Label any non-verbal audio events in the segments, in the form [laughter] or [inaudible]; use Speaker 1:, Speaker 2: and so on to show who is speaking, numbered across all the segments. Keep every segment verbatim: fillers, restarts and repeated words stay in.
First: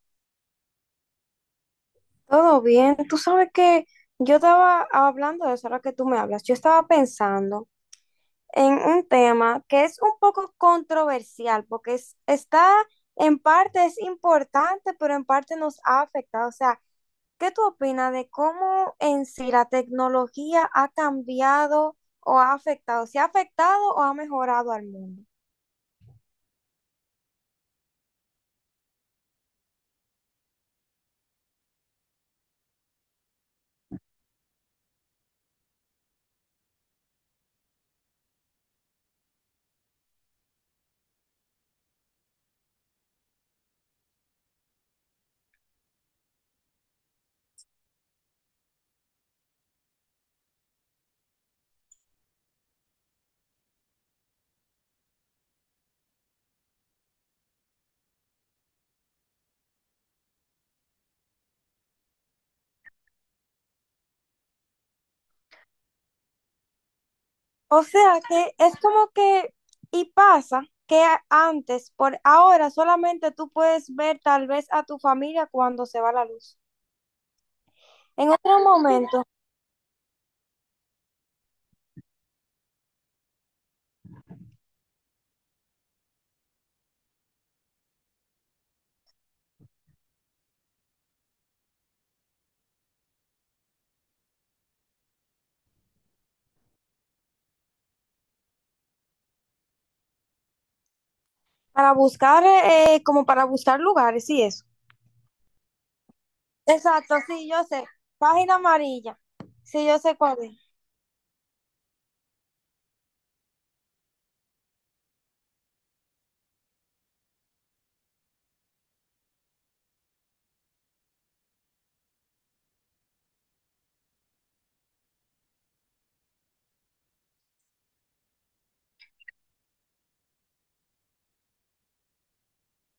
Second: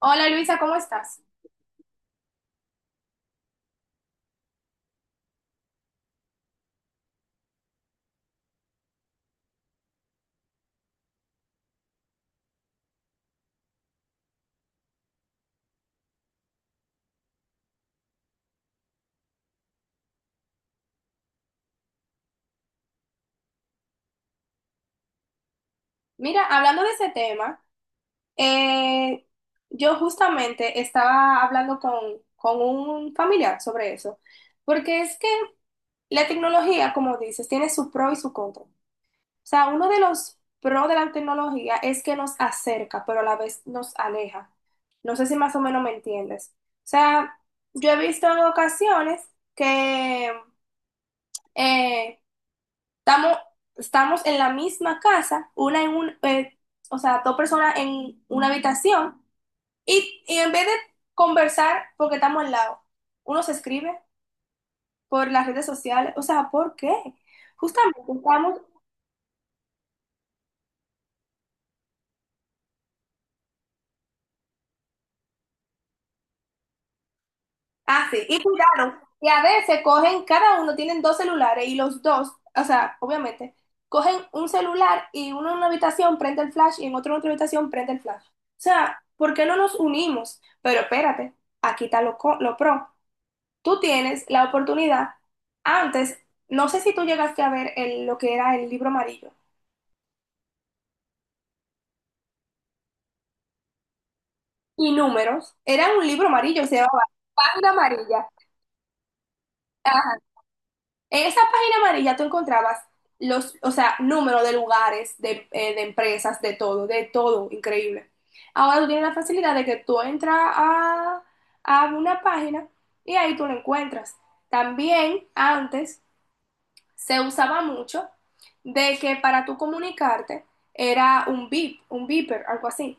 Speaker 1: Hola Luisa, ¿cómo estás?
Speaker 2: Todo bien. Tú sabes que yo estaba hablando de eso ahora que tú me hablas. Yo estaba pensando en un tema que es un poco controversial porque es- está en parte es importante, pero en parte nos ha afectado. O sea, ¿qué tú opinas de cómo en sí la tecnología ha cambiado o ha afectado? ¿Se ha afectado o ha mejorado al mundo?
Speaker 1: Mira, hablando de ese tema, eh, yo justamente estaba hablando con, con un familiar sobre eso, porque es que la tecnología, como dices, tiene su pro y su contra. O sea, uno de los pros de la tecnología es que nos acerca, pero a la vez nos aleja. No sé si más o menos me entiendes. O sea, yo he visto en ocasiones que eh, Estamos, estamos en la misma casa, una en un, eh, o sea, dos personas en una habitación, y, y en vez de conversar, porque estamos al lado, uno se escribe por las redes sociales, o sea, ¿por qué?
Speaker 2: O
Speaker 1: Justamente
Speaker 2: sea que
Speaker 1: estamos
Speaker 2: es como que, y pasa que a- antes, por ahora solamente tú puedes ver tal vez a tu familia cuando se va la luz.
Speaker 1: así,
Speaker 2: En
Speaker 1: y
Speaker 2: otro
Speaker 1: cuidado,
Speaker 2: momento,
Speaker 1: y a veces cogen, cada uno tienen dos celulares, y los dos, o sea, obviamente, cogen un celular y uno en una habitación prende el flash y en otro en otra habitación prende el flash. O sea, ¿por qué no nos unimos? Pero espérate, aquí está lo, co- lo pro. Tú tienes la oportunidad, antes, no sé si tú llegaste a ver el- lo que era el libro amarillo,
Speaker 2: para buscar, eh, como para buscar lugares y eso.
Speaker 1: y números, era un libro amarillo, se llamaba
Speaker 2: Exacto, sí, yo
Speaker 1: Página
Speaker 2: sé.
Speaker 1: Amarilla.
Speaker 2: Página amarilla. Sí, yo sé cuál es.
Speaker 1: En esa página amarilla tú encontrabas los, o sea, números de lugares, de, eh, de empresas, de todo, de todo, increíble. Ahora tú tienes la facilidad de que tú entras a, a una página y ahí tú lo encuentras. También antes se usaba mucho de que para tú comunicarte era un beep, un beeper, algo así.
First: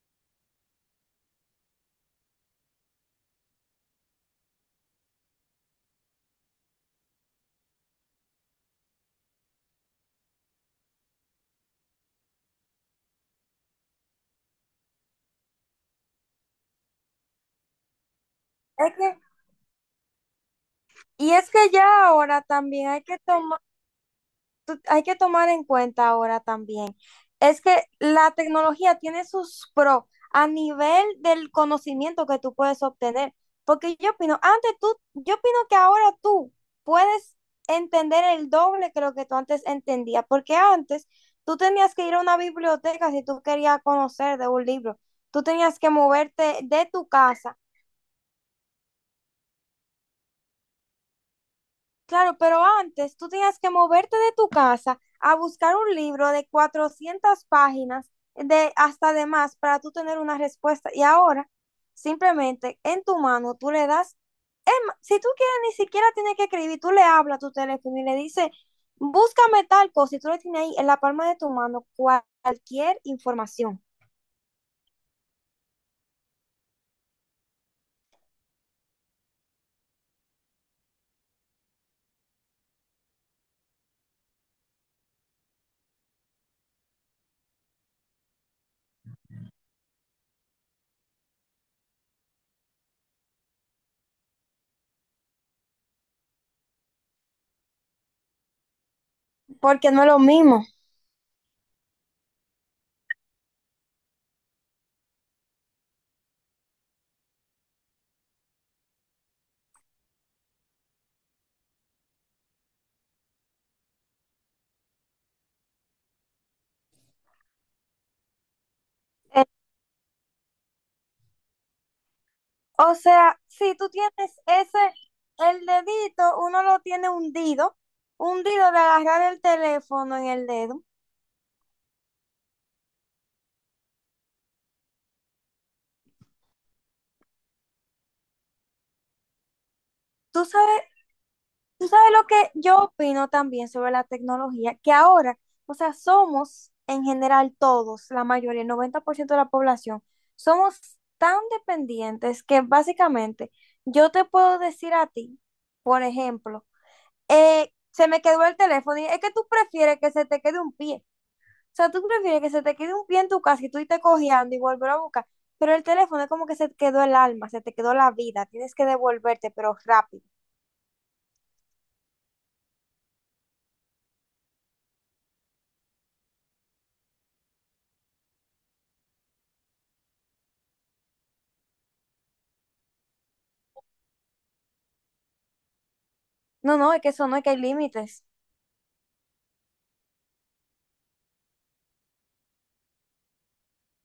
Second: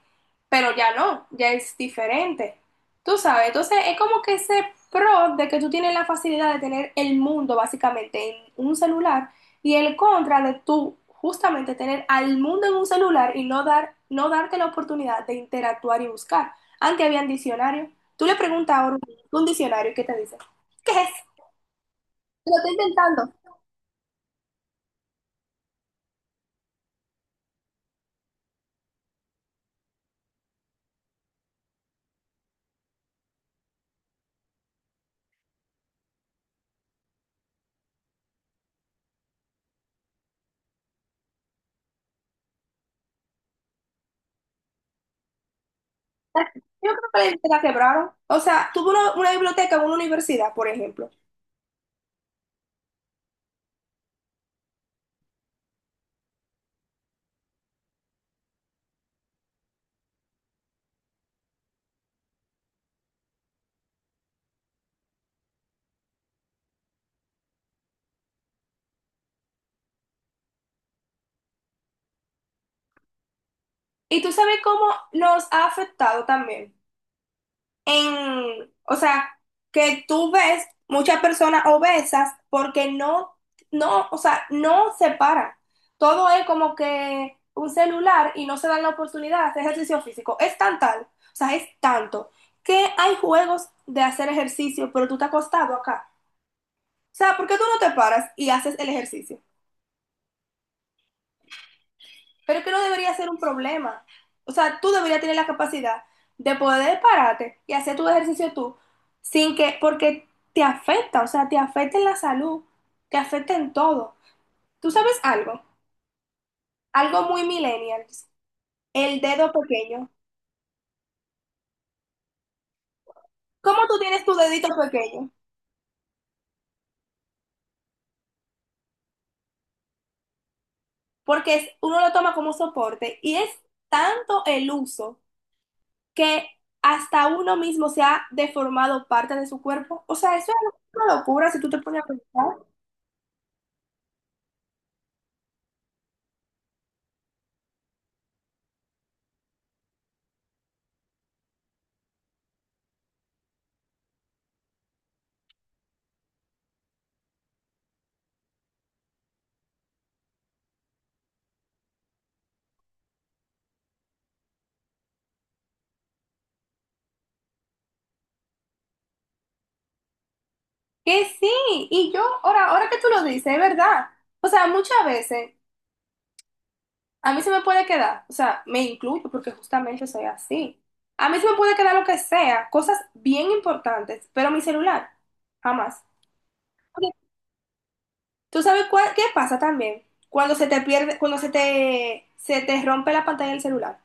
Speaker 1: Pero ya no, ya es diferente. Tú sabes, entonces es como que ese pro de que tú tienes la facilidad de tener el mundo básicamente en un celular y el contra de tú justamente tener al mundo en un celular y no dar no darte la oportunidad de interactuar y buscar. Antes había un diccionario. Tú le preguntas
Speaker 2: Es
Speaker 1: ahora
Speaker 2: que,
Speaker 1: un diccionario y ¿qué te dice? ¿Qué es?
Speaker 2: y es que ya ahora
Speaker 1: Lo estoy
Speaker 2: también hay que
Speaker 1: intentando.
Speaker 2: tomar tú- hay que tomar en cuenta ahora también, es que la tecnología tiene sus pros a nivel del conocimiento que tú puedes obtener, porque yo opino, antes tú, yo opino que ahora tú puedes entender el doble que lo que tú antes entendías, porque antes tú tenías que ir a una biblioteca si tú querías conocer de un libro, tú tenías que moverte de
Speaker 1: Yo creo
Speaker 2: tu
Speaker 1: que la
Speaker 2: casa.
Speaker 1: biblioteca quebraron. O sea, tuvo una, una biblioteca en una universidad, por ejemplo.
Speaker 2: Claro, pero antes tú tenías que moverte de tu casa a buscar un libro de cuatrocientas páginas, de hasta de más, para tú tener una respuesta. Y ahora, simplemente en tu mano, tú le das, es ma- si tú quieres, ni siquiera tienes que escribir, tú le hablas a tu teléfono y le dices, búscame tal cosa, y tú le tienes ahí en la palma de tu mano cual- cualquier información.
Speaker 1: Y tú sabes cómo nos ha afectado también. En, o sea, que tú ves muchas personas obesas porque no, no, o sea, no se paran. Todo es como que un celular y no se dan la oportunidad de hacer ejercicio físico. Es tan tal, o sea, es tanto que hay juegos de hacer ejercicio, pero tú te has acostado acá. O sea, ¿por qué tú no te paras y haces el ejercicio?
Speaker 2: Porque no es lo mismo.
Speaker 1: Pero que no debería ser un problema. O sea, tú deberías tener la capacidad de poder pararte y hacer tu ejercicio tú, sin que, porque te afecta, o sea, te afecta en la salud, te afecta en todo. ¿Tú sabes algo? Algo muy millennials, el
Speaker 2: Eh,
Speaker 1: dedo pequeño.
Speaker 2: o sea, si
Speaker 1: ¿Cómo
Speaker 2: tú
Speaker 1: tú
Speaker 2: tienes
Speaker 1: tienes tu dedito
Speaker 2: ese,
Speaker 1: pequeño?
Speaker 2: el dedito, uno lo tiene hundido, hundido de agarrar el teléfono en el dedo.
Speaker 1: Porque es- uno lo toma como soporte y es tanto el uso que hasta uno mismo se ha deformado parte de su cuerpo. O sea,
Speaker 2: Tú
Speaker 1: eso es
Speaker 2: sabes,
Speaker 1: una locura si tú te
Speaker 2: tú
Speaker 1: pones a
Speaker 2: sabes lo
Speaker 1: pensar.
Speaker 2: que yo opino también sobre la tecnología, que ahora, o sea, somos en general todos, la mayoría, el noventa por ciento de la población, somos tan dependientes que básicamente yo te puedo decir a ti, por ejemplo, eh, se me quedó el teléfono y es que tú prefieres que se te quede un pie. O sea, tú prefieres que se te quede un pie en tu casa y tú irte cojeando y volver a buscar. Pero el teléfono es como que se te quedó el alma, se te quedó la vida. Tienes que devolverte, pero rápido.
Speaker 1: Que sí, y yo, ahora, ahora que tú lo dices, es verdad. O sea, muchas veces a mí se me puede quedar, o sea, me incluyo porque justamente soy así. A mí se me puede quedar lo que sea, cosas bien importantes, pero mi celular, jamás.
Speaker 2: No, no, es que
Speaker 1: Porque,
Speaker 2: eso no, es que hay límites.
Speaker 1: ¿Tú sabes cuál- qué pasa también? Cuando se te pierde, cuando se te, se te rompe la pantalla del celular,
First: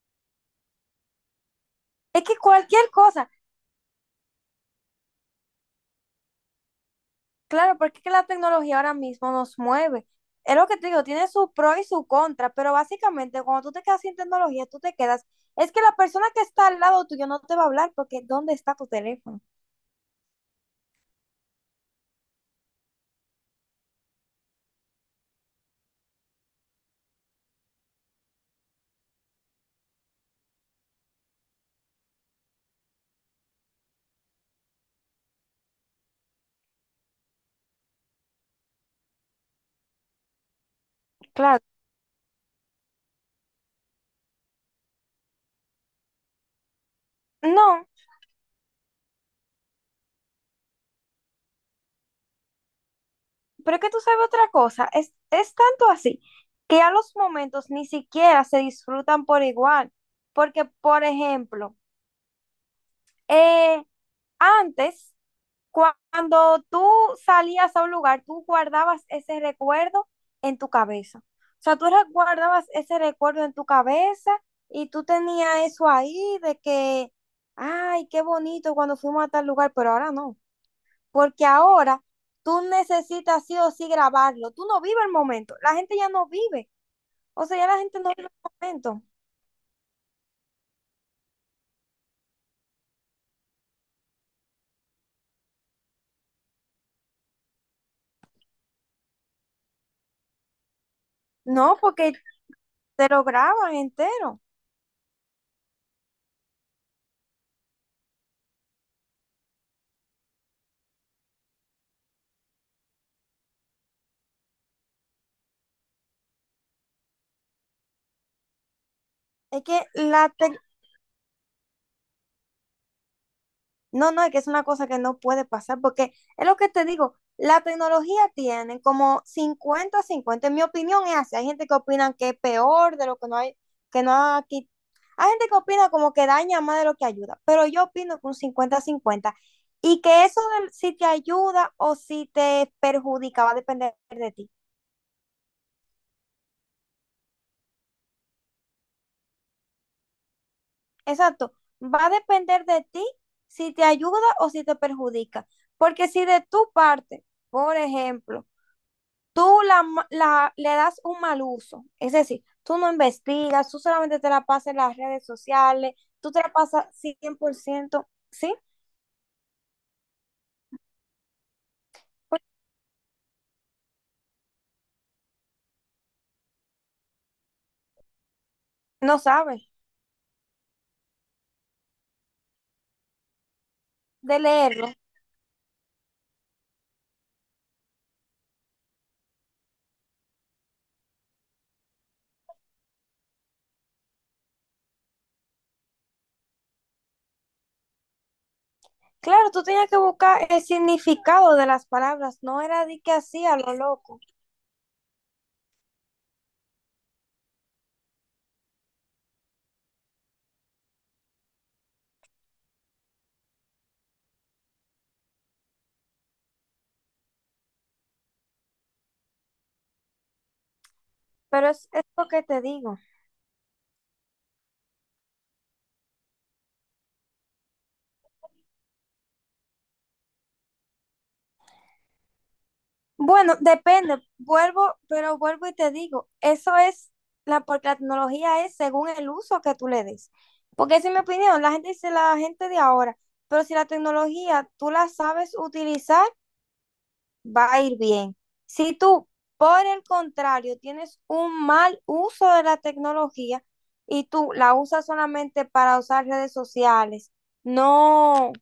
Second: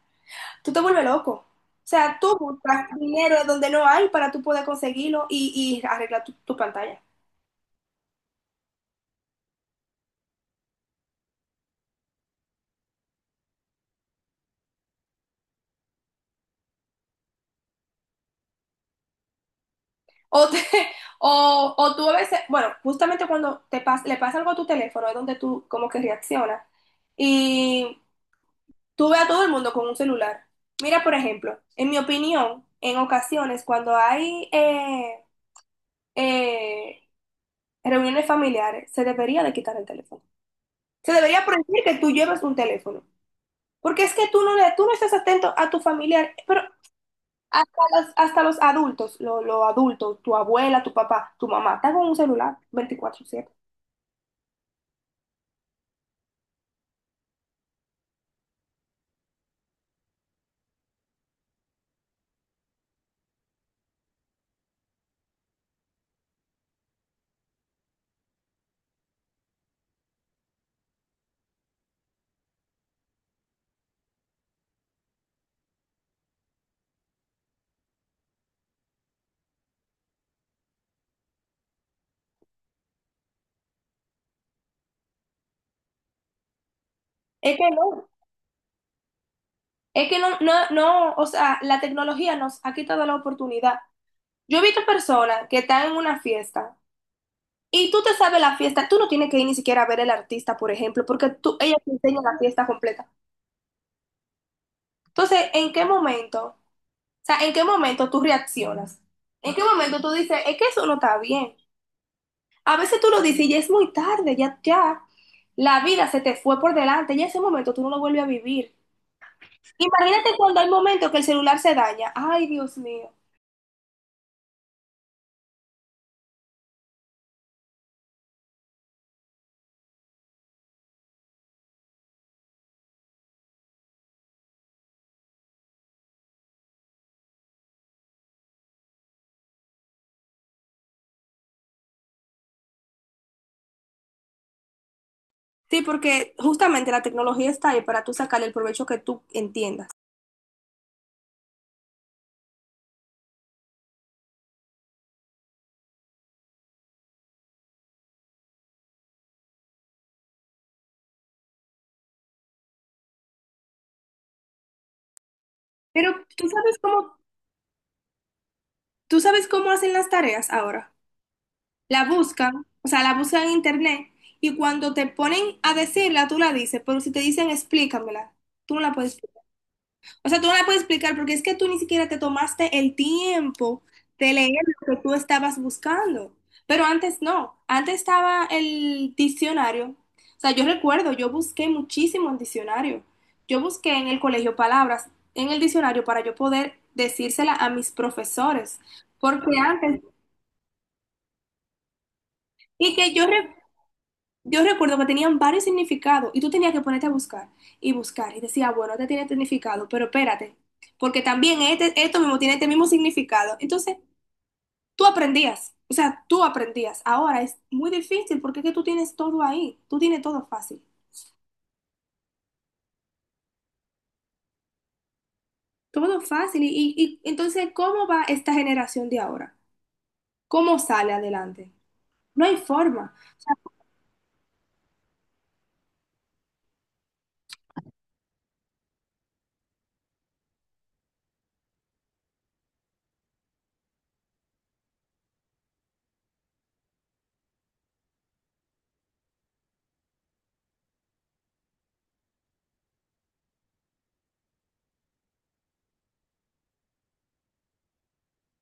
Speaker 1: tú te vuelves loco. O sea,
Speaker 2: Es que
Speaker 1: tú buscas
Speaker 2: cualquier cosa,
Speaker 1: dinero donde no hay para tú poder conseguirlo y, y arreglar tu tu pantalla.
Speaker 2: claro, porque es que la tecnología ahora mismo nos mueve. Es lo que te digo, tiene su pro y su contra, pero básicamente cuando tú te quedas sin tecnología, tú te quedas. Es que la persona que está al lado tuyo no te va a hablar porque ¿dónde está tu teléfono?
Speaker 1: O, te- [laughs] o, o tú a veces, bueno, justamente cuando te pas- le pasa algo a tu teléfono es donde tú como que reaccionas. Y tú ves a todo el mundo con un celular. Mira, por ejemplo, en mi opinión, en ocasiones cuando hay eh, eh, reuniones familiares, se debería de quitar el teléfono. Se debería
Speaker 2: Claro.
Speaker 1: prohibir que tú lleves un teléfono. Porque es que tú no, le- tú no estás atento a tu familiar, pero hasta
Speaker 2: No,
Speaker 1: los, hasta los adultos, lo- los adultos, tu abuela, tu papá, tu mamá, están con un celular veinticuatro siete.
Speaker 2: pero es que tú sabes otra cosa, es, es tanto así que a los momentos ni siquiera se disfrutan por igual. Porque, por ejemplo, eh, antes, cua- cuando tú salías a un lugar, tú guardabas ese recuerdo en tu cabeza. O sea, tú re- guardabas ese recuerdo en tu cabeza y tú tenías eso ahí de que, ay, qué bonito cuando fuimos a tal lugar, pero ahora no porque ahora tú necesitas sí o sí grabarlo. Tú no vives el momento. La gente ya no vive. O sea,
Speaker 1: Es
Speaker 2: ya
Speaker 1: que
Speaker 2: la gente
Speaker 1: no,
Speaker 2: no vive el momento.
Speaker 1: es que no, no, no, o sea, la tecnología nos ha quitado la oportunidad. Yo he visto personas que están en una fiesta y tú te sabes la fiesta, tú no tienes que ir ni siquiera a ver el artista, por ejemplo, porque tú,
Speaker 2: No,
Speaker 1: ella te
Speaker 2: porque
Speaker 1: enseña la fiesta
Speaker 2: te
Speaker 1: completa.
Speaker 2: lo graban entero.
Speaker 1: Entonces, ¿en qué momento? O sea, ¿en qué momento tú reaccionas? ¿En qué momento tú dices, es que eso no está bien? A veces tú lo dices y ya es muy tarde, ya, ya, la vida se te fue por delante, ya ese momento tú no lo vuelves a vivir.
Speaker 2: Es que la.
Speaker 1: Imagínate cuando hay momentos que el celular se daña. Ay, Dios mío.
Speaker 2: No, no, es que es una cosa que no puede pasar, porque es lo que te digo, la tecnología tiene como cincuenta a cincuenta, en mi opinión es así, hay gente que opina que es peor de lo que no hay, que no ha quit- hay gente que opina como que daña más de lo que ayuda, pero yo opino que un cincuenta a cincuenta y que eso del- si te ayuda o si te perjudica va a depender de ti,
Speaker 1: Sí, porque justamente la tecnología está ahí para tú sacarle el provecho que tú entiendas.
Speaker 2: exacto, va a depender de ti si te ayuda o si te perjudica, porque si de tu parte, por ejemplo, tú la, la- le das un mal uso, es decir, tú no investigas, tú solamente te la pasas en las redes sociales,
Speaker 1: Pero
Speaker 2: tú te
Speaker 1: tú
Speaker 2: la
Speaker 1: sabes
Speaker 2: pasas
Speaker 1: cómo,
Speaker 2: cien por ciento, ¿sí?
Speaker 1: tú sabes cómo hacen las tareas ahora. La
Speaker 2: Pues,
Speaker 1: buscan, o sea, la buscan en internet y cuando te ponen a decirla, tú la dices, pero si te dicen explícamela, tú no la
Speaker 2: no
Speaker 1: puedes.
Speaker 2: sabes
Speaker 1: O sea, tú no la puedes explicar porque es que tú ni siquiera te tomaste el tiempo de
Speaker 2: de
Speaker 1: leer
Speaker 2: leerlo.
Speaker 1: lo que tú estabas buscando. Pero antes no, antes estaba el diccionario. O sea, yo recuerdo, yo busqué muchísimo en diccionario. Yo busqué en el colegio palabras en el diccionario para yo poder decírsela a mis profesores.
Speaker 2: Claro,
Speaker 1: Porque
Speaker 2: tú tenías que
Speaker 1: antes,
Speaker 2: buscar el significado de las palabras, no era
Speaker 1: y
Speaker 2: de que
Speaker 1: que yo
Speaker 2: así a
Speaker 1: recuerdo
Speaker 2: lo loco,
Speaker 1: Yo recuerdo que tenían varios significados y tú tenías que ponerte a buscar y buscar y decía, bueno, este tiene este significado, pero espérate, porque también este, esto mismo tiene este mismo significado. Entonces, tú aprendías, o sea, tú aprendías. Ahora es muy difícil porque es que tú tienes todo ahí, tú tienes todo fácil,
Speaker 2: pero es, es lo que te digo.
Speaker 1: todo fácil. Y, y, y entonces, ¿cómo va esta generación de ahora? ¿Cómo sale adelante? No hay forma.
Speaker 2: Bueno, depende, vuelvo, pero vuelvo y te digo, eso es la, porque la tecnología es según el uso que tú le des. Porque esa es mi opinión, la gente dice la gente de ahora, pero si la tecnología tú la sabes utilizar, va a ir bien. Si tú, por el contrario, tienes un mal uso de la tecnología y tú la usas solamente para usar redes sociales, no,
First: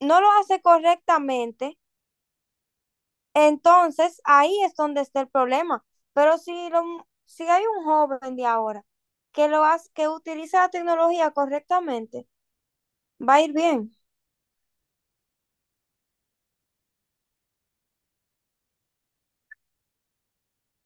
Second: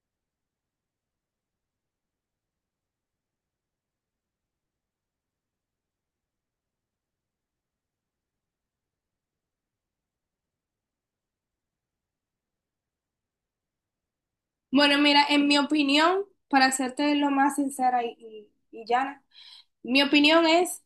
Speaker 2: no lo hace correctamente. Entonces, ahí es donde está el problema. Pero si, lo, si hay un joven de ahora que, lo hace, que utiliza la tecnología correctamente, va a ir bien.
Speaker 1: Bueno, mira, en mi opinión, para serte lo más sincera y, y y llana, mi opinión es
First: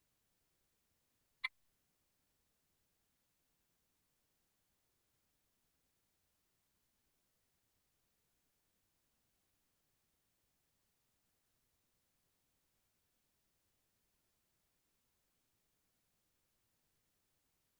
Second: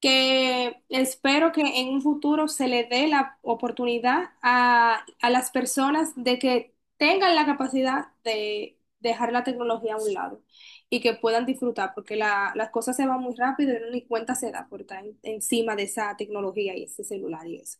Speaker 1: que espero que en un futuro se le dé la oportunidad a, a las personas de que tengan la capacidad de dejar la tecnología a un lado y que puedan disfrutar, porque la- las cosas se van muy rápido y uno ni cuenta se da por estar en- encima de esa tecnología y ese celular y eso.